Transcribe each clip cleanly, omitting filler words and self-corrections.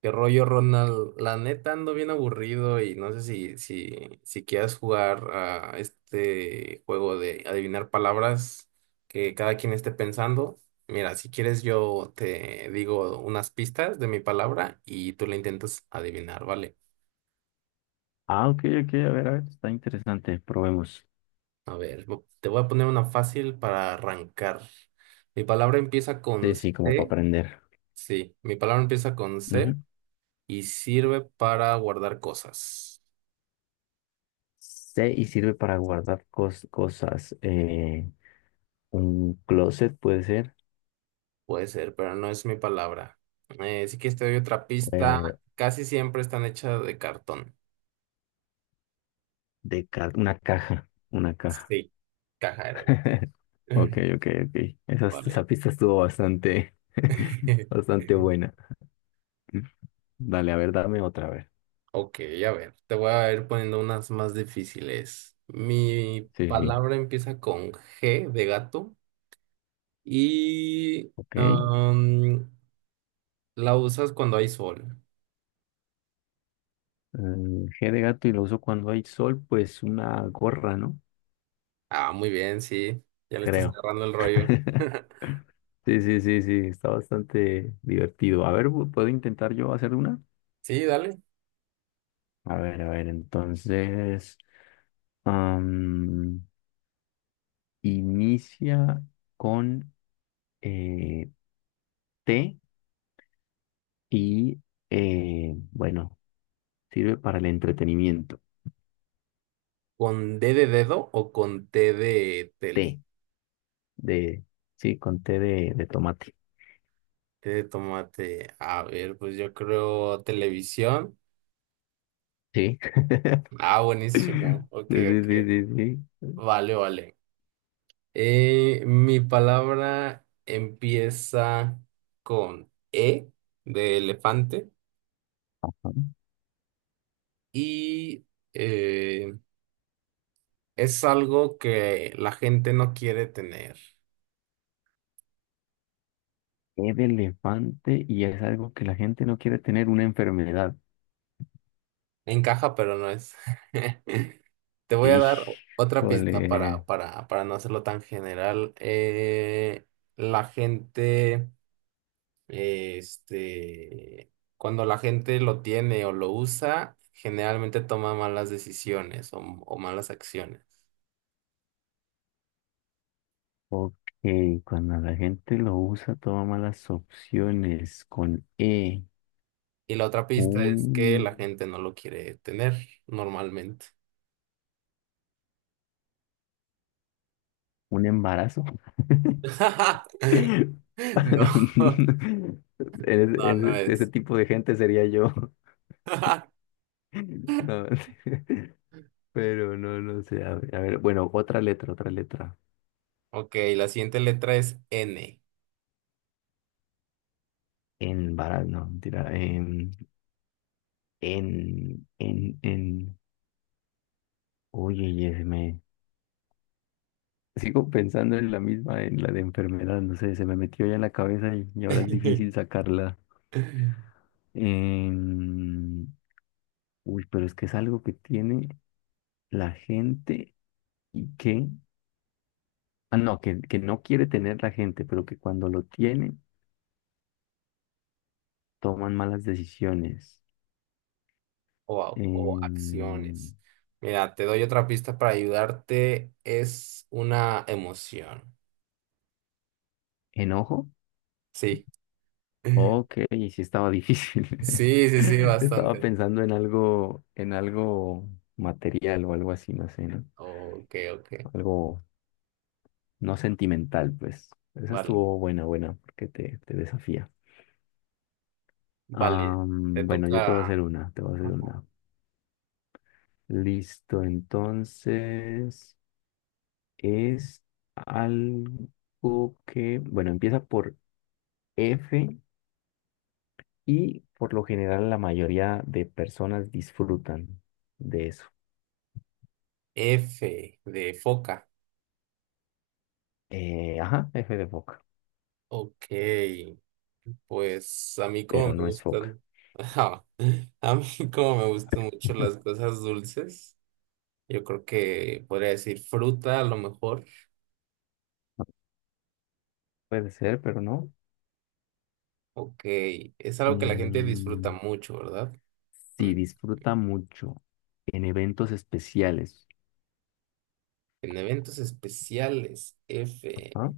¿Qué rollo, Ronald? La neta ando bien aburrido y no sé si quieras jugar a este juego de adivinar palabras que cada quien esté pensando. Mira, si quieres yo te digo unas pistas de mi palabra y tú la intentas adivinar, ¿vale? Ah, ok, ok, a ver, está interesante, probemos. A ver, te voy a poner una fácil para arrancar. Mi palabra empieza Sí, con sí, como para C. aprender. Sí, mi palabra empieza con Ujú. C y sirve para guardar cosas. Sí, y sirve para guardar cosas. Un closet puede ser, Puede ser, pero no es mi palabra. Si quieres te doy otra eh, pista. Casi siempre están hechas de cartón. Una caja, una caja. Sí, caja era. Ok, ok, ok. Esa Vale. pista estuvo bastante, bastante buena. Dale, a ver, dame otra vez. Ok, a ver, te voy a ir poniendo unas más difíciles. Mi Sí, sí, palabra empieza con G de gato y ok. La usas cuando hay sol. Mm, G de gato y lo uso cuando hay sol, pues una gorra, ¿no? Ah, muy bien, sí. Ya le estás Creo. agarrando el rollo. Sí, sí, sí, sí, está bastante divertido. A ver, ¿puedo intentar yo hacer una? Sí, dale. A ver, entonces, am, inicia con eh, T y, bueno, sirve para el entretenimiento. ¿Con D de dedo o con T de tele? T, de, sí, con T de tomate. Qué De tomate. A ver, pues yo creo televisión. Sí. Ah, buenísimo. Ok, Sí, sí, sí, ok. sí, sí. Vale, vale. Mi palabra empieza con E de elefante Ajá. y eh, es algo que la gente no quiere tener. E de elefante y es algo que la gente no quiere tener, una enfermedad. Encaja, pero no es. Te voy a dar otra pista Híjole. para, para no hacerlo tan general. La gente cuando la gente lo tiene o lo usa, generalmente toma malas decisiones o malas acciones. Ok, cuando la gente lo usa, toma malas opciones. Con E, Y la otra pista un, es que la gente no lo quiere tener normalmente. un embarazo. Ese, No, no ese es. tipo de gente sería yo. No, pero no, no sé. A ver, bueno, otra letra, otra letra. Ok, la siguiente letra es N. Embarazo, no, mentira. En. Oye, yes, sigo pensando en la misma, en la de enfermedad, no sé, se me metió ya en la cabeza y ahora es difícil sacarla. Em, Uy, pero es que es algo que tiene la gente y que, ah, no, que no quiere tener la gente, pero que cuando lo tiene, toman malas decisiones. O, o Em, acciones. Mira, te doy otra pista para ayudarte. Es una emoción. ¿Enojo? Sí. Ok, sí estaba difícil. Sí, sí, sí, Estaba bastante. pensando en algo material o algo así, no sé, ¿no? Ok, ok. Algo no sentimental, pues. Esa Vale, estuvo buena, buena, porque te desafía. vale. Te Bueno, yo te voy a toca, ajá, hacer una, te voy a hacer una. Listo, entonces es algo que, bueno, empieza por F y por lo general la mayoría de personas disfrutan de eso. F de foca. Ajá, F de foca, Ok, pues a mí como me pero no es foca. gustan, ajá, a mí como me gustan mucho las cosas dulces, yo creo que podría decir fruta a lo mejor. Puede ser, pero no. Ok, es algo que la gente disfruta Mm, mucho, ¿verdad? sí, Mm. disfruta mucho en eventos especiales. En eventos especiales, F. ¿Ah?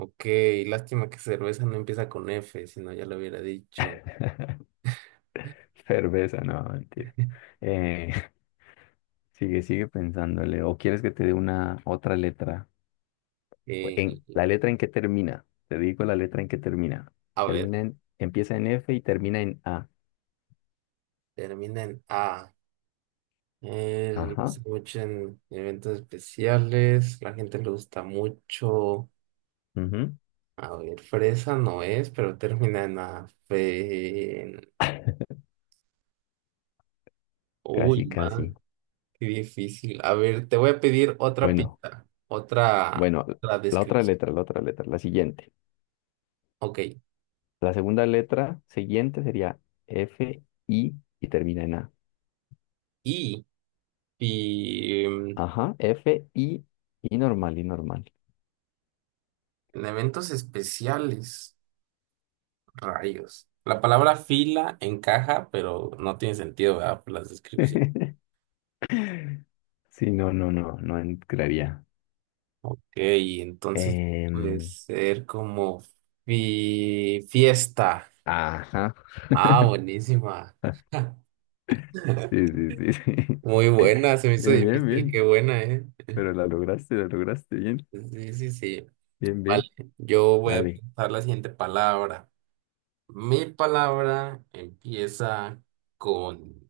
Ok, lástima que cerveza no empieza con F, si no ya lo hubiera dicho. Cerveza, no, mentira. Eh, sigue, sigue pensándole. ¿O quieres que te dé una otra letra? Eh, En, ¿la eh, letra en que termina? Te digo la letra en que termina. a ver, Termina en, empieza en F y termina en A. termina en A. Él lo Ajá, hace mucho en eventos especiales. La gente le gusta mucho. ujú, A ver, fresa no es, pero termina en A. Uy, casi, casi. man, qué difícil. A ver, te voy a pedir otra Bueno, pista, bueno, otra la otra descripción. letra, la otra letra, la siguiente. Ok. La segunda letra siguiente sería F, I y termina en A. Y, y mm, Ajá, F, I y normal, y normal. en eventos especiales, rayos. La palabra fila encaja, pero no tiene sentido, ¿verdad? Por las descripciones. Sí, no, no, no, no entraría. Y entonces puede Em, ser como fiesta. ajá. Ah, buenísima. Sí, sí, sí, sí. Muy buena, se me hizo Bien, bien, difícil, qué bien. buena, ¿eh? Pero la lograste bien. Sí, sí, sí. Bien, Vale, bien. yo voy a Dale. pensar la siguiente palabra. Mi palabra empieza con...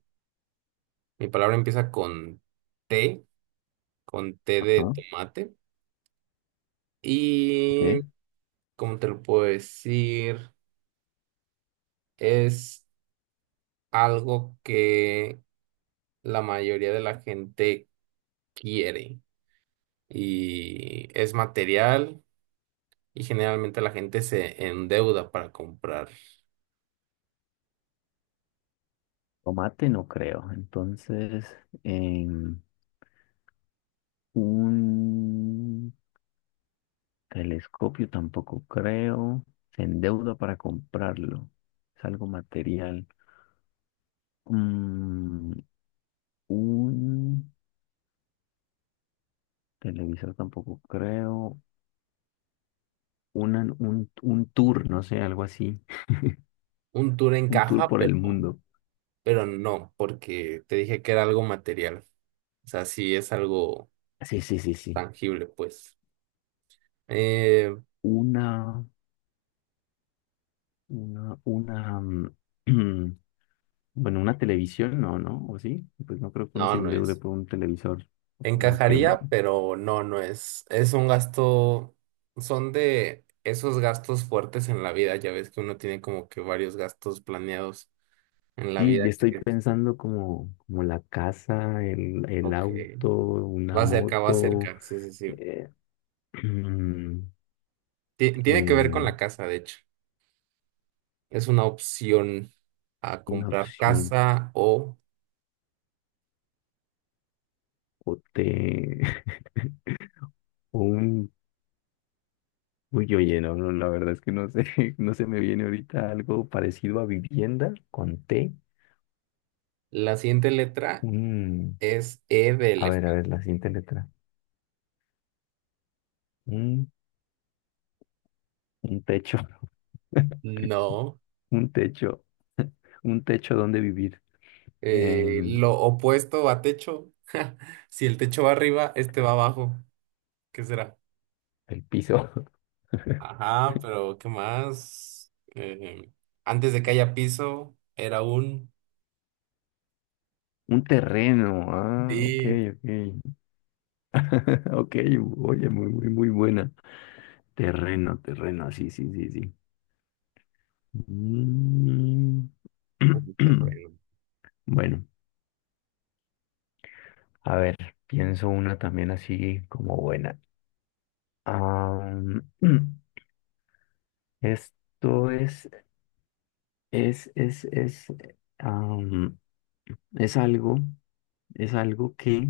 Mi palabra empieza T, con T de Ajá, tomate. Y ok. ¿cómo te lo puedo decir? Es algo que la mayoría de la gente quiere y es material y generalmente la gente se endeuda para comprar Tomate no creo. Entonces, en un telescopio tampoco creo. Se endeuda para comprarlo. Es algo material. Mm, un televisor tampoco creo. Un tour, no sé, algo así, un tour en un tour caja, por el mundo. pero no, porque te dije que era algo material. O sea, sí es algo Sí, sí, sí, sí. tangible, pues. Eh, Una, una, mm, bueno, una televisión, no, ¿no? ¿O sí? Pues no creo que uno no, se no endeude es. por un televisor. Aunque mm, Encajaría, pero no es. Es un gasto, son de esos gastos fuertes en la vida. Ya ves que uno tiene como que varios gastos planeados en la sí, yo vida. estoy pensando como, como la casa, el Ok. auto, una Va cerca, va moto, cerca. Sí, sí, sí. eh, Tiene que ver con el- la casa, de hecho. Es una opción a una comprar opción, casa o o te o un uy, oye, no, no, la verdad es que no sé, no se me viene ahorita algo parecido a vivienda con T. la siguiente letra Un, es E de a ver, la siguiente letra. Un, un techo, No. un techo, un techo donde vivir. Em, Lo opuesto a techo. Si el techo va arriba, este va abajo. ¿Qué será? el piso. Ajá, pero ¿qué más? Antes de que haya piso, era un... Un terreno. Ah, ok, Sí. ok. Ok, oye, muy, muy, muy buena. Terreno, terreno, sí, sí, sí, sí. Mm. Un terreno. Bueno, a ver, pienso una también así como buena. Am, esto es, am, es algo, es algo que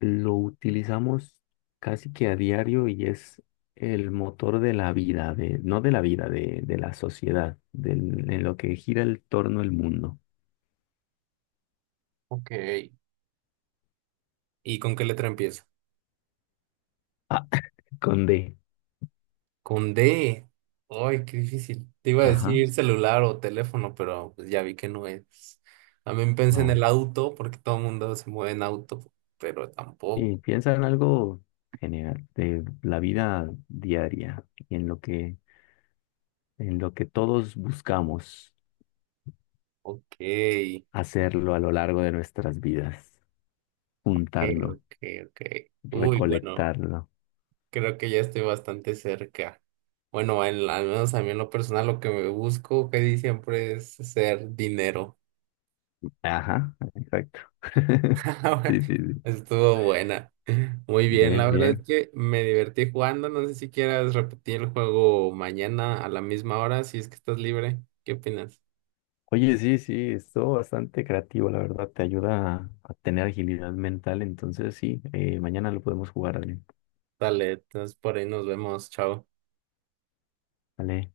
lo utilizamos casi que a diario y es el motor de la vida, de, no de la vida, de la sociedad, del- en lo que gira el torno el mundo. Ok. ¿Y con qué letra empieza? Ah, con D. Con D. Ay, qué difícil. Te iba a Ajá, decir celular o teléfono, pero pues ya vi que no es. También pensé en no. el auto, porque todo el mundo se mueve en auto, pero Y tampoco. piensa en algo general, de la vida diaria y en lo que todos buscamos Ok, hacerlo a lo largo de nuestras vidas, ok, juntarlo, ok, ok. Uy, bueno, recolectarlo. creo que ya estoy bastante cerca. Bueno, en la- al menos a mí en lo personal lo que me busco, que di siempre es ser dinero. Ajá, exacto. Sí, sí, sí. Estuvo buena. Muy bien, Bien, la verdad es bien. que me divertí jugando. No sé si quieras repetir el juego mañana a la misma hora, si es que estás libre. ¿Qué opinas? Oye, sí, sí, estuvo bastante creativo, la verdad. Te ayuda a tener agilidad mental. Entonces, sí, mañana lo podemos jugar, Adrián. Dale, entonces por ahí nos vemos. Chao. Vale.